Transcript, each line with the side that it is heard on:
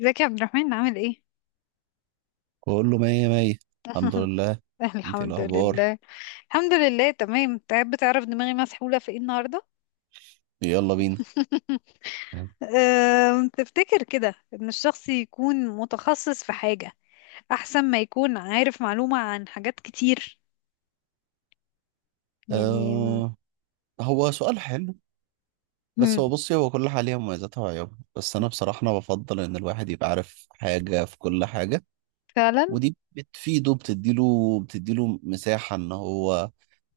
left: ازيك يا عبد الرحمن عامل ايه؟
right: كله مية مية. الحمد لله. انت ايه
left: الحمد
right: الاخبار؟
left: لله. الحمد لله تمام. تعب، تعرف دماغي مسحولة في ايه النهاردة؟
right: يلا بينا.
left: تفتكر كده ان الشخص يكون متخصص في حاجة احسن ما يكون عارف معلومة عن حاجات كتير يعني.
right: آه، هو سؤال حلو. بس
left: مم.
right: هو بصي، هو كل حاجة ليها مميزاتها وعيوبها. بس انا بصراحة انا بفضل ان الواحد يبقى عارف حاجة في كل حاجة.
left: فعلا.
right: ودي بتفيده، بتديله مساحة ان هو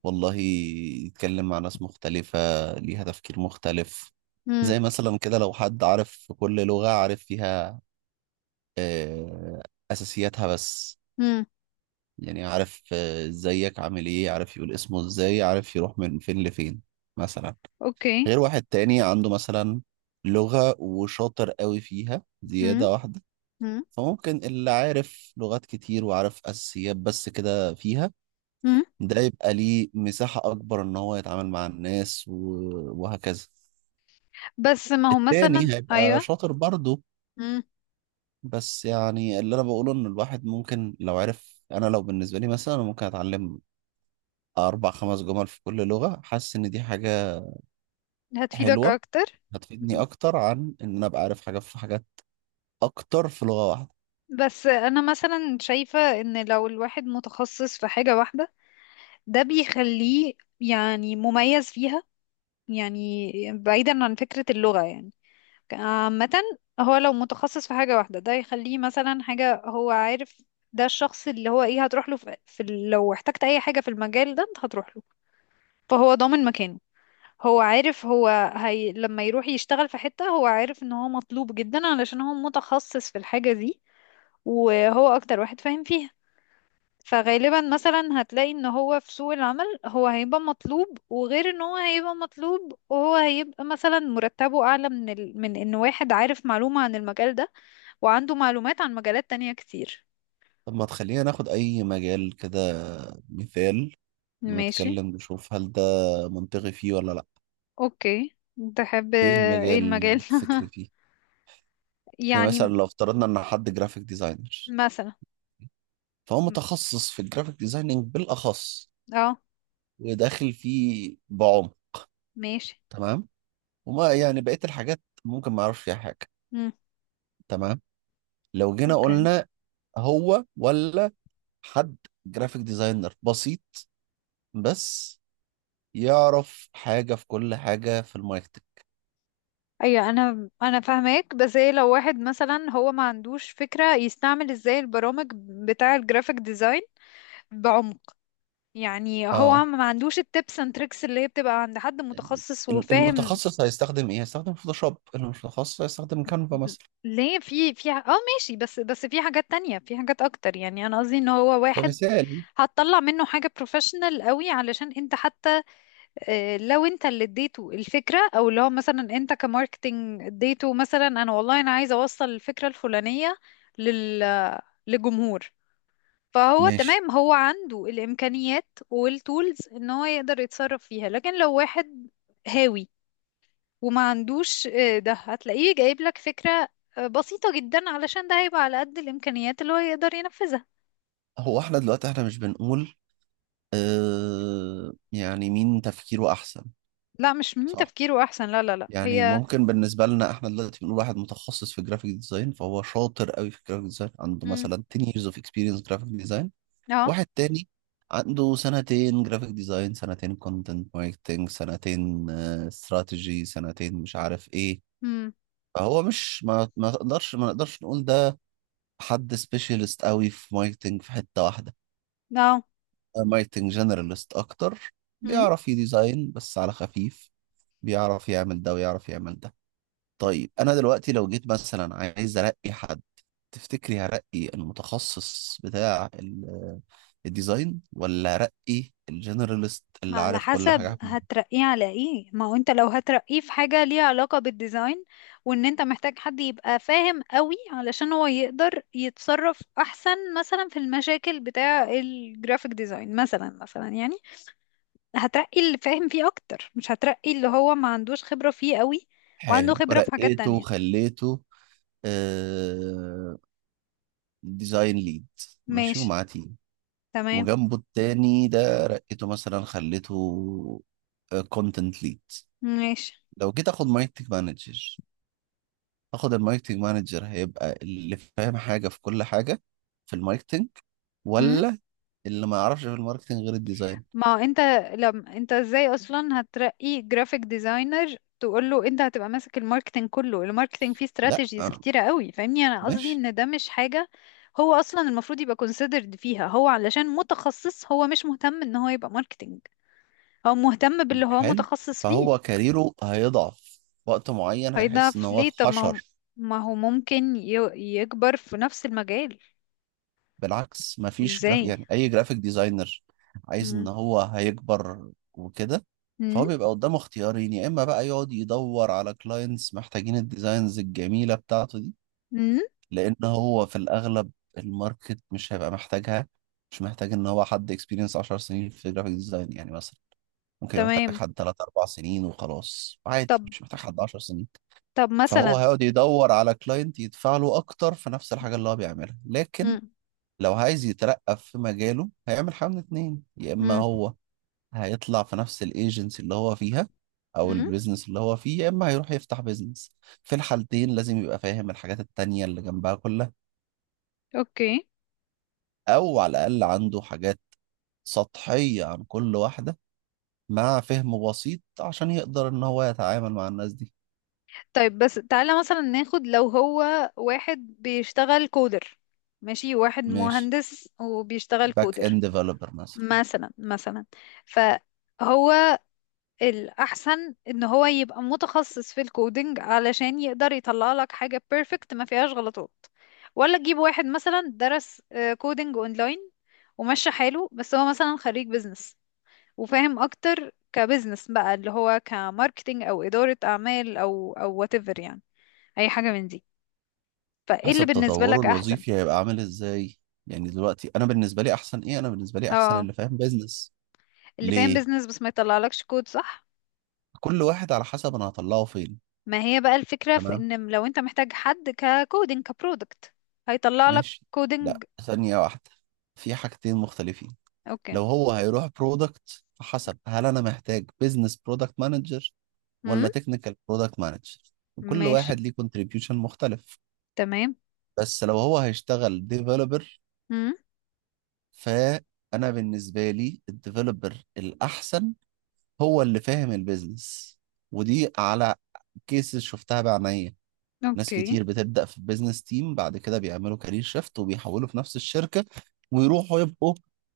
right: والله يتكلم مع ناس مختلفة ليها تفكير مختلف.
left: مم.
right: زي مثلا كده لو حد عارف في كل لغة، عارف فيها آه اساسياتها بس.
left: مم.
right: يعني عارف، ازيك عامل ايه، عارف يقول اسمه ازاي، عارف يروح من فين لفين مثلا.
left: اوكي.
right: غير واحد تاني عنده مثلا لغة وشاطر قوي فيها
left: مم.
right: زيادة واحدة.
left: مم.
right: فممكن اللي عارف لغات كتير وعارف أساسيات بس كده فيها،
left: مم.
right: ده يبقى ليه مساحة أكبر إن هو يتعامل مع الناس وهكذا.
left: بس ما هو مثلا
right: التاني هيبقى
left: ايوه.
right: شاطر برضه.
left: مم.
right: بس يعني اللي أنا بقوله إن الواحد ممكن لو عرف، أنا لو بالنسبة لي مثلا أنا ممكن أتعلم 4 5 جمل في كل لغة حاسس إن دي حاجة
left: هتفيدك
right: حلوة،
left: اكتر.
right: هتفيدني
left: مم.
right: أكتر عن إن أنا أبقى عارف حاجة في حاجات أكتر في لغة واحدة.
left: بس انا مثلا شايفة ان لو الواحد متخصص في حاجة واحدة ده بيخليه يعني مميز فيها، يعني بعيدا عن فكرة اللغة يعني عامة. هو لو متخصص في حاجة واحدة ده يخليه مثلا حاجة هو عارف. ده الشخص اللي هو ايه، هتروح له في لو احتجت اي حاجة في المجال ده انت هتروح له. فهو ضامن مكانه. هو عارف، هو هي لما يروح يشتغل في حتة هو عارف ان هو مطلوب جدا علشان هو متخصص في الحاجة دي وهو اكتر واحد فاهم فيها. فغالبا مثلا هتلاقي ان هو في سوق العمل هو هيبقى مطلوب، وغير ان هو هيبقى مطلوب وهو هيبقى مثلا مرتبه اعلى من من ان واحد عارف معلومة عن المجال ده وعنده معلومات عن مجالات تانية كتير.
right: طب ما تخلينا ناخد أي مجال كده مثال
left: ماشي.
right: ونتكلم نشوف هل ده منطقي فيه ولا لأ.
left: اوكي. تحب.
right: إيه
left: ايه
right: المجال
left: المجال؟
right: اللي تفكري فيه؟ يعني مثلا
left: يعني
right: لو افترضنا إن حد جرافيك ديزاينر،
left: مثلا.
right: فهو متخصص في الجرافيك ديزايننج بالأخص
left: اه
right: وداخل فيه بعمق.
left: ماشي.
right: تمام. وما يعني بقية الحاجات ممكن ما أعرفش فيها حاجة.
left: مم.
right: تمام. لو جينا
left: اوكي.
right: قلنا هو، ولا حد جرافيك ديزاينر بسيط بس يعرف حاجة في كل حاجة في الماركتنج.
left: ايوه، انا فاهماك بس ايه، لو واحد مثلا هو ما عندوش فكرة يستعمل ازاي البرامج بتاع الجرافيك ديزاين بعمق، يعني هو
right: اه،
left: ما عندوش التبس اند تريكس اللي هي بتبقى عند حد
right: يعني
left: متخصص وفاهم.
right: المتخصص هيستخدم ايه؟ هيستخدم فوتوشوب، اللي مش متخصص هيستخدم كانفا
left: ب-
right: مثلا
left: ليه في في ح- اه ماشي، بس في حاجات تانية، في حاجات اكتر. يعني انا قصدي ان هو واحد
right: كمثال.
left: هتطلع منه حاجة بروفيشنال قوي علشان انت حتى، لو انت اللي اديته الفكرة او اللي هو مثلا انت كماركتينج اديته مثلا انا والله انا عايزة اوصل الفكرة الفلانية لل لجمهور. فهو
right: ماشي.
left: تمام، هو عنده الإمكانيات والتولز ان هو يقدر يتصرف فيها. لكن لو واحد هاوي وما عندوش، ده هتلاقيه جايب لك فكرة بسيطة جدا علشان ده هيبقى على قد الإمكانيات اللي هو يقدر ينفذها.
right: هو احنا دلوقتي احنا مش بنقول يعني مين تفكيره احسن.
left: لا، مش من
right: صح،
left: تفكيره أحسن، لا لا لا
right: يعني
left: هي.
right: ممكن بالنسبة لنا احنا دلوقتي بنقول واحد متخصص في جرافيك ديزاين، فهو شاطر قوي في جرافيك ديزاين عنده
left: مم.
right: مثلا 10 years of experience graphic design.
left: اه.
right: واحد تاني عنده سنتين جرافيك ديزاين، سنتين كونتنت ماركتنج، سنتين استراتيجي، سنتين مش عارف ايه.
left: مم.
right: فهو مش، ما ما تقدرش ما نقدرش نقول ده حد سبيشالست قوي في ماركتنج في حتة واحدة.
left: اه.
right: ماركتنج جنرالست اكتر،
left: مم.
right: بيعرف يديزاين بس على خفيف، بيعرف يعمل ده ويعرف يعمل ده. طيب انا دلوقتي لو جيت مثلا عايز ارقي حد، تفتكري هرقي المتخصص بتاع الديزاين ولا رقي الجنراليست
left: ما
right: اللي
left: على
right: عارف كل حاجة
left: حسب
right: عنه؟
left: هترقيه على ايه. ما هو انت لو هترقيه في حاجة ليها علاقة بالديزاين وان انت محتاج حد يبقى فاهم قوي علشان هو يقدر يتصرف احسن مثلا في المشاكل بتاع الجرافيك ديزاين، مثلا يعني. هترقي اللي فاهم فيه اكتر، مش هترقي اللي هو ما عندوش خبرة فيه قوي وعنده
right: حلو،
left: خبرة في حاجات
right: رقيته
left: تانية.
right: وخليته آه ديزاين ليد، ماشي
left: ماشي.
right: ومعاه تيم،
left: تمام.
right: وجنبه التاني ده رقيته مثلا خليته كونتنت ليد.
left: ماشي.
right: لو جيت اخد ماركتنج مانجر، اخد الماركتنج مانجر هيبقى اللي فاهم حاجة في كل حاجة في الماركتنج، ولا اللي ما يعرفش في الماركتنج غير الديزاين؟
left: ما هو انت، لم انت ازاي اصلا هترقي جرافيك ديزاينر تقول له انت هتبقى ماسك الماركتنج كله؟ الماركتنج فيه
right: لا
left: استراتيجيز كتيرة قوي، فاهمني. انا قصدي
right: ماشي.
left: ان ده مش حاجة هو اصلا المفروض يبقى considered فيها، هو علشان متخصص هو مش مهتم ان هو يبقى ماركتنج، هو مهتم باللي هو
right: حلو،
left: متخصص
right: فهو
left: فيه.
right: كاريره هيضعف وقت معين هيحس ان
left: هيضعف
right: هو
left: ليه؟ طب ما هو،
right: اتحشر.
left: ممكن يكبر في نفس المجال.
right: بالعكس، مفيش جراف،
left: ازاي.
right: يعني اي جرافيك ديزاينر عايز ان
left: مم.
right: هو هيكبر وكده.
left: مم.
right: فهو بيبقى قدامه اختيارين، يا اما بقى يقعد يدور على كلاينتس محتاجين الديزاينز الجميلة بتاعته دي،
left: مم.
right: لان هو في الاغلب الماركت مش هيبقى محتاجها. مش محتاج ان هو حد اكسبيرينس 10 سنين في جرافيك ديزاين يعني مثلا، ممكن يبقى محتاج
left: تمام.
right: حد 3 4 سنين وخلاص عادي،
left: طب.
right: مش محتاج حد 10 سنين. فهو
left: مثلا.
right: هيقعد يدور على كلاينت يدفع له اكتر في نفس الحاجه اللي هو بيعملها، لكن
left: مم.
right: لو عايز يترقى في مجاله هيعمل حاجه من اتنين، يا اما
left: مم.
right: هو هيطلع في نفس الايجنسي اللي هو فيها او
left: مم.
right: البيزنس اللي هو فيه، يا اما هيروح يفتح بيزنس. في الحالتين لازم يبقى فاهم الحاجات التانية اللي جنبها كلها،
left: اوكي.
right: او على الاقل عنده حاجات سطحية عن كل واحدة مع فهم بسيط عشان يقدر ان هو يتعامل مع الناس دي.
left: طيب، بس تعالى مثلا ناخد لو هو واحد بيشتغل كودر. ماشي، واحد
right: ماشي،
left: مهندس وبيشتغل
right: باك
left: كودر،
right: اند ديفلوبر مثلا،
left: مثلا. فهو الأحسن إن هو يبقى متخصص في الكودينج علشان يقدر يطلع لك حاجة بيرفكت ما فيهاش غلطات، ولا تجيب واحد مثلا درس كودينج اونلاين ومشى حاله، بس هو مثلا خريج بيزنس وفاهم اكتر كبزنس بقى اللي هو كماركتينج او ادارة اعمال او whatever يعني، اي حاجه من دي. فايه اللي
right: حسب
left: بالنسبه
right: تطوره
left: لك احسن؟
right: الوظيفي هيبقى عامل ازاي. يعني دلوقتي انا بالنسبه لي احسن ايه؟ انا بالنسبه لي احسن
left: اه،
right: اللي فاهم بيزنس.
left: اللي فاهم
right: ليه؟
left: بيزنس بس ما يطلعلكش كود، صح؟
right: كل واحد على حسب انا هطلعه فين.
left: ما هي بقى الفكره في
right: تمام
left: ان لو انت محتاج حد ككودينج كبرودكت هيطلع لك
right: ماشي. لا،
left: كودينج.
right: ثانيه واحده. في حاجتين مختلفين،
left: اوكي.
right: لو هو هيروح برودكت فحسب، هل انا محتاج بيزنس برودكت مانجر
left: امم.
right: ولا تكنيكال برودكت مانجر؟ كل
left: ماشي.
right: واحد ليه كونتريبيوشن مختلف.
left: تمام.
right: بس لو هو هيشتغل ديفلوبر،
left: امم.
right: فانا بالنسبه لي الديفلوبر الاحسن هو اللي فاهم البيزنس. ودي على كيسز شفتها بعينيا، ناس
left: اوكي.
right: كتير بتبدأ في البيزنس تيم بعد كده بيعملوا كارير شيفت وبيحولوا في نفس الشركة ويروحوا يبقوا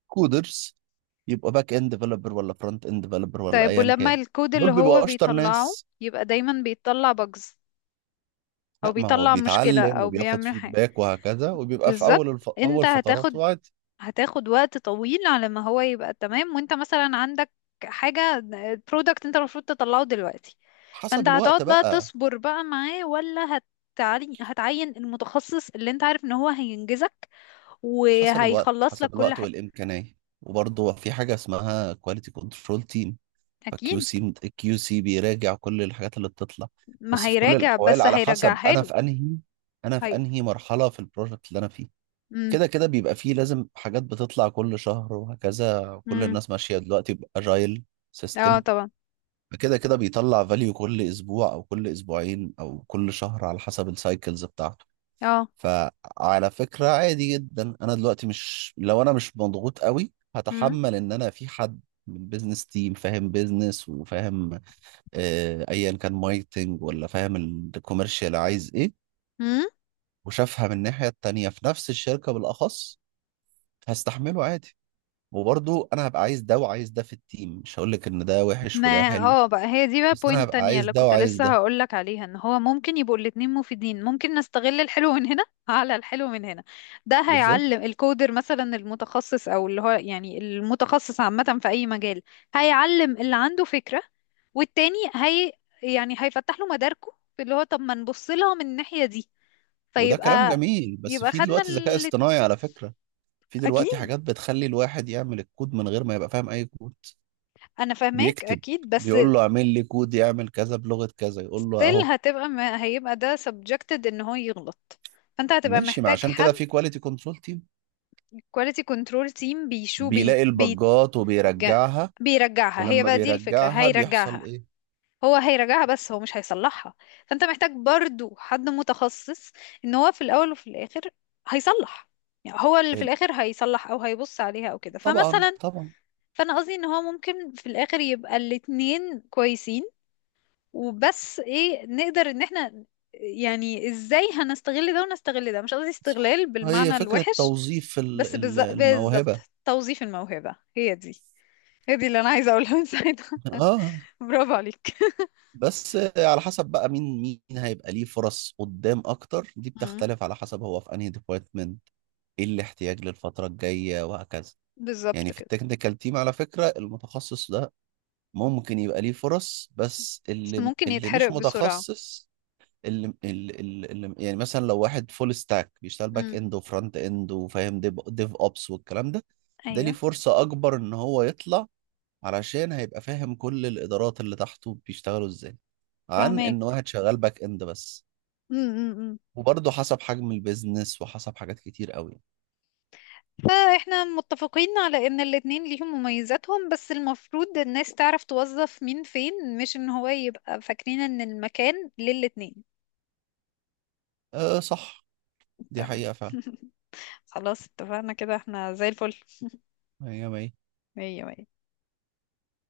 right: كودرز، يبقوا باك اند ديفلوبر ولا فرونت اند ديفلوبر ولا
left: طيب
right: ايا
left: ولما
right: كان،
left: الكود
right: دول
left: اللي هو
right: بيبقوا اشطر
left: بيطلعه
right: ناس.
left: يبقى دايما بيطلع بجز او
right: لا، ما هو
left: بيطلع مشكله
right: بيتعلم
left: او
right: وبياخد
left: بيعمل حاجه.
right: فيدباك وهكذا، وبيبقى في
left: بالظبط. انت
right: اول
left: هتاخد
right: فتراته عادي.
left: هتاخد وقت طويل على ما هو يبقى تمام، وانت مثلا عندك حاجة برودكت انت المفروض تطلعه دلوقتي.
right: حسب
left: فانت
right: الوقت
left: هتقعد بقى
right: بقى،
left: تصبر بقى معاه، ولا هتعين المتخصص اللي انت عارف ان هو هينجزك
right: حسب الوقت،
left: وهيخلص لك
right: حسب
left: كل
right: الوقت
left: حاجة؟
right: والامكانيه. وبرضه في حاجه اسمها كواليتي كنترول تيم، فكيو
left: اكيد.
right: سي كيو سي بيراجع كل الحاجات اللي بتطلع.
left: ما
right: بس في كل
left: هيراجع
right: الاحوال
left: بس
right: على حسب
left: هيرجعها
right: انا
left: له.
right: في انهي، انا في
left: هي.
right: انهي مرحله في البروجكت اللي انا فيه،
left: امم.
right: كده كده بيبقى فيه لازم حاجات بتطلع كل شهر وهكذا. كل
left: امم.
right: الناس ماشيه دلوقتي باجايل
left: اه
right: سيستم،
left: طبعا.
right: فكده كده بيطلع فاليو كل اسبوع او كل اسبوعين او كل شهر على حسب السايكلز بتاعته.
left: اه.
right: فعلى فكره عادي جدا، انا دلوقتي مش، لو انا مش مضغوط قوي هتحمل ان انا في حد من بيزنس تيم فاهم بيزنس وفاهم ايا كان ماركتنج ولا فاهم الكوميرشال عايز ايه
left: امم.
right: وشافها من الناحيه التانيه في نفس الشركه بالاخص، هستحمله عادي. وبرضه انا هبقى عايز ده وعايز ده في التيم، مش هقول لك ان ده وحش
left: ما
right: وده حلو،
left: اه بقى هي دي بقى
right: بس انا
left: بوينت
right: هبقى
left: تانية
right: عايز
left: اللي
right: ده
left: كنت
right: وعايز
left: لسه
right: ده.
left: هقولك عليها ان هو ممكن يبقوا الاتنين مفيدين. ممكن نستغل الحلو من هنا على الحلو من هنا، ده
right: بالظبط.
left: هيعلم الكودر مثلا المتخصص او اللي هو يعني المتخصص عامة في اي مجال. هيعلم اللي عنده فكرة، والتاني هي يعني هيفتح له مداركه في اللي هو، طب ما نبص لها من الناحية دي.
right: وده كلام
left: فيبقى
right: جميل، بس في
left: خدنا
right: دلوقتي ذكاء
left: الاتنين.
right: اصطناعي على فكره، في دلوقتي
left: اكيد
right: حاجات بتخلي الواحد يعمل الكود من غير ما يبقى فاهم اي كود
left: انا فاهماك،
right: بيكتب،
left: اكيد بس
right: بيقول له اعمل لي كود يعمل كذا بلغه كذا، يقول له
left: still
right: اهو.
left: هتبقى، ما هيبقى ده subjected ان هو يغلط. فانت هتبقى
right: ماشي، ما
left: محتاج
right: عشان كده
left: حد
right: في كواليتي كنترول تيم
left: quality control team. بيشو بي
right: بيلاقي
left: بي
right: البجات
left: جا-
right: وبيرجعها،
left: بيرجعها. هي
right: ولما
left: بقى دي الفكرة،
right: بيرجعها بيحصل
left: هيرجعها.
right: ايه؟
left: هو هيرجعها بس هو مش هيصلحها. فانت محتاج برضو حد متخصص ان هو في الاول وفي الاخر هيصلح. يعني هو اللي في
right: ال-
left: الاخر هيصلح او هيبص عليها او كده،
right: طبعا
left: فمثلا
right: طبعا.
left: فانا قصدي ان هو ممكن في الاخر يبقى الاتنين كويسين. وبس ايه نقدر ان احنا يعني ازاي هنستغل ده ونستغل ده، مش قصدي
right: صح،
left: استغلال
right: هي
left: بالمعنى
right: فكرة
left: الوحش.
right: توظيف
left: بالظبط.
right: الموهبة.
left: توظيف الموهبة، هي دي، هي دي اللي انا عايزة اقولها من ساعتها.
right: اه.
left: برافو عليك.
right: بس على حسب بقى مين مين هيبقى ليه فرص قدام اكتر، دي
left: مم.
right: بتختلف على حسب هو في انهي ديبارتمنت، ايه الاحتياج للفترة الجاية وهكذا. يعني
left: بالظبط
right: في
left: كده.
right: التكنيكال تيم على فكرة المتخصص ده ممكن يبقى ليه فرص، بس
left: بس
right: اللي
left: ممكن
right: اللي
left: يتحرق
right: مش
left: بسرعة.
right: متخصص، يعني مثلا لو واحد فول ستاك بيشتغل باك
left: مم.
right: اند وفرونت اند وفاهم ديف اوبس والكلام ده، ده ليه
left: ايوه.
right: فرصة اكبر ان هو يطلع علشان هيبقى فاهم كل الادارات اللي تحته بيشتغلوا ازاي، عن
left: فهمك.
right: ان واحد شغال باك اند بس.
left: امم.
right: وبرضه حسب حجم البيزنس وحسب حاجات كتير قوي.
left: فاحنا متفقين على ان الاتنين ليهم مميزاتهم، بس المفروض الناس تعرف توظف مين فين، مش ان هو يبقى فاكرين ان المكان للاتنين.
right: أه صح، دي
left: تمام.
right: حقيقة فعلا.
left: خلاص اتفقنا كده، احنا زي الفل.
right: مية مية.
left: مية مية.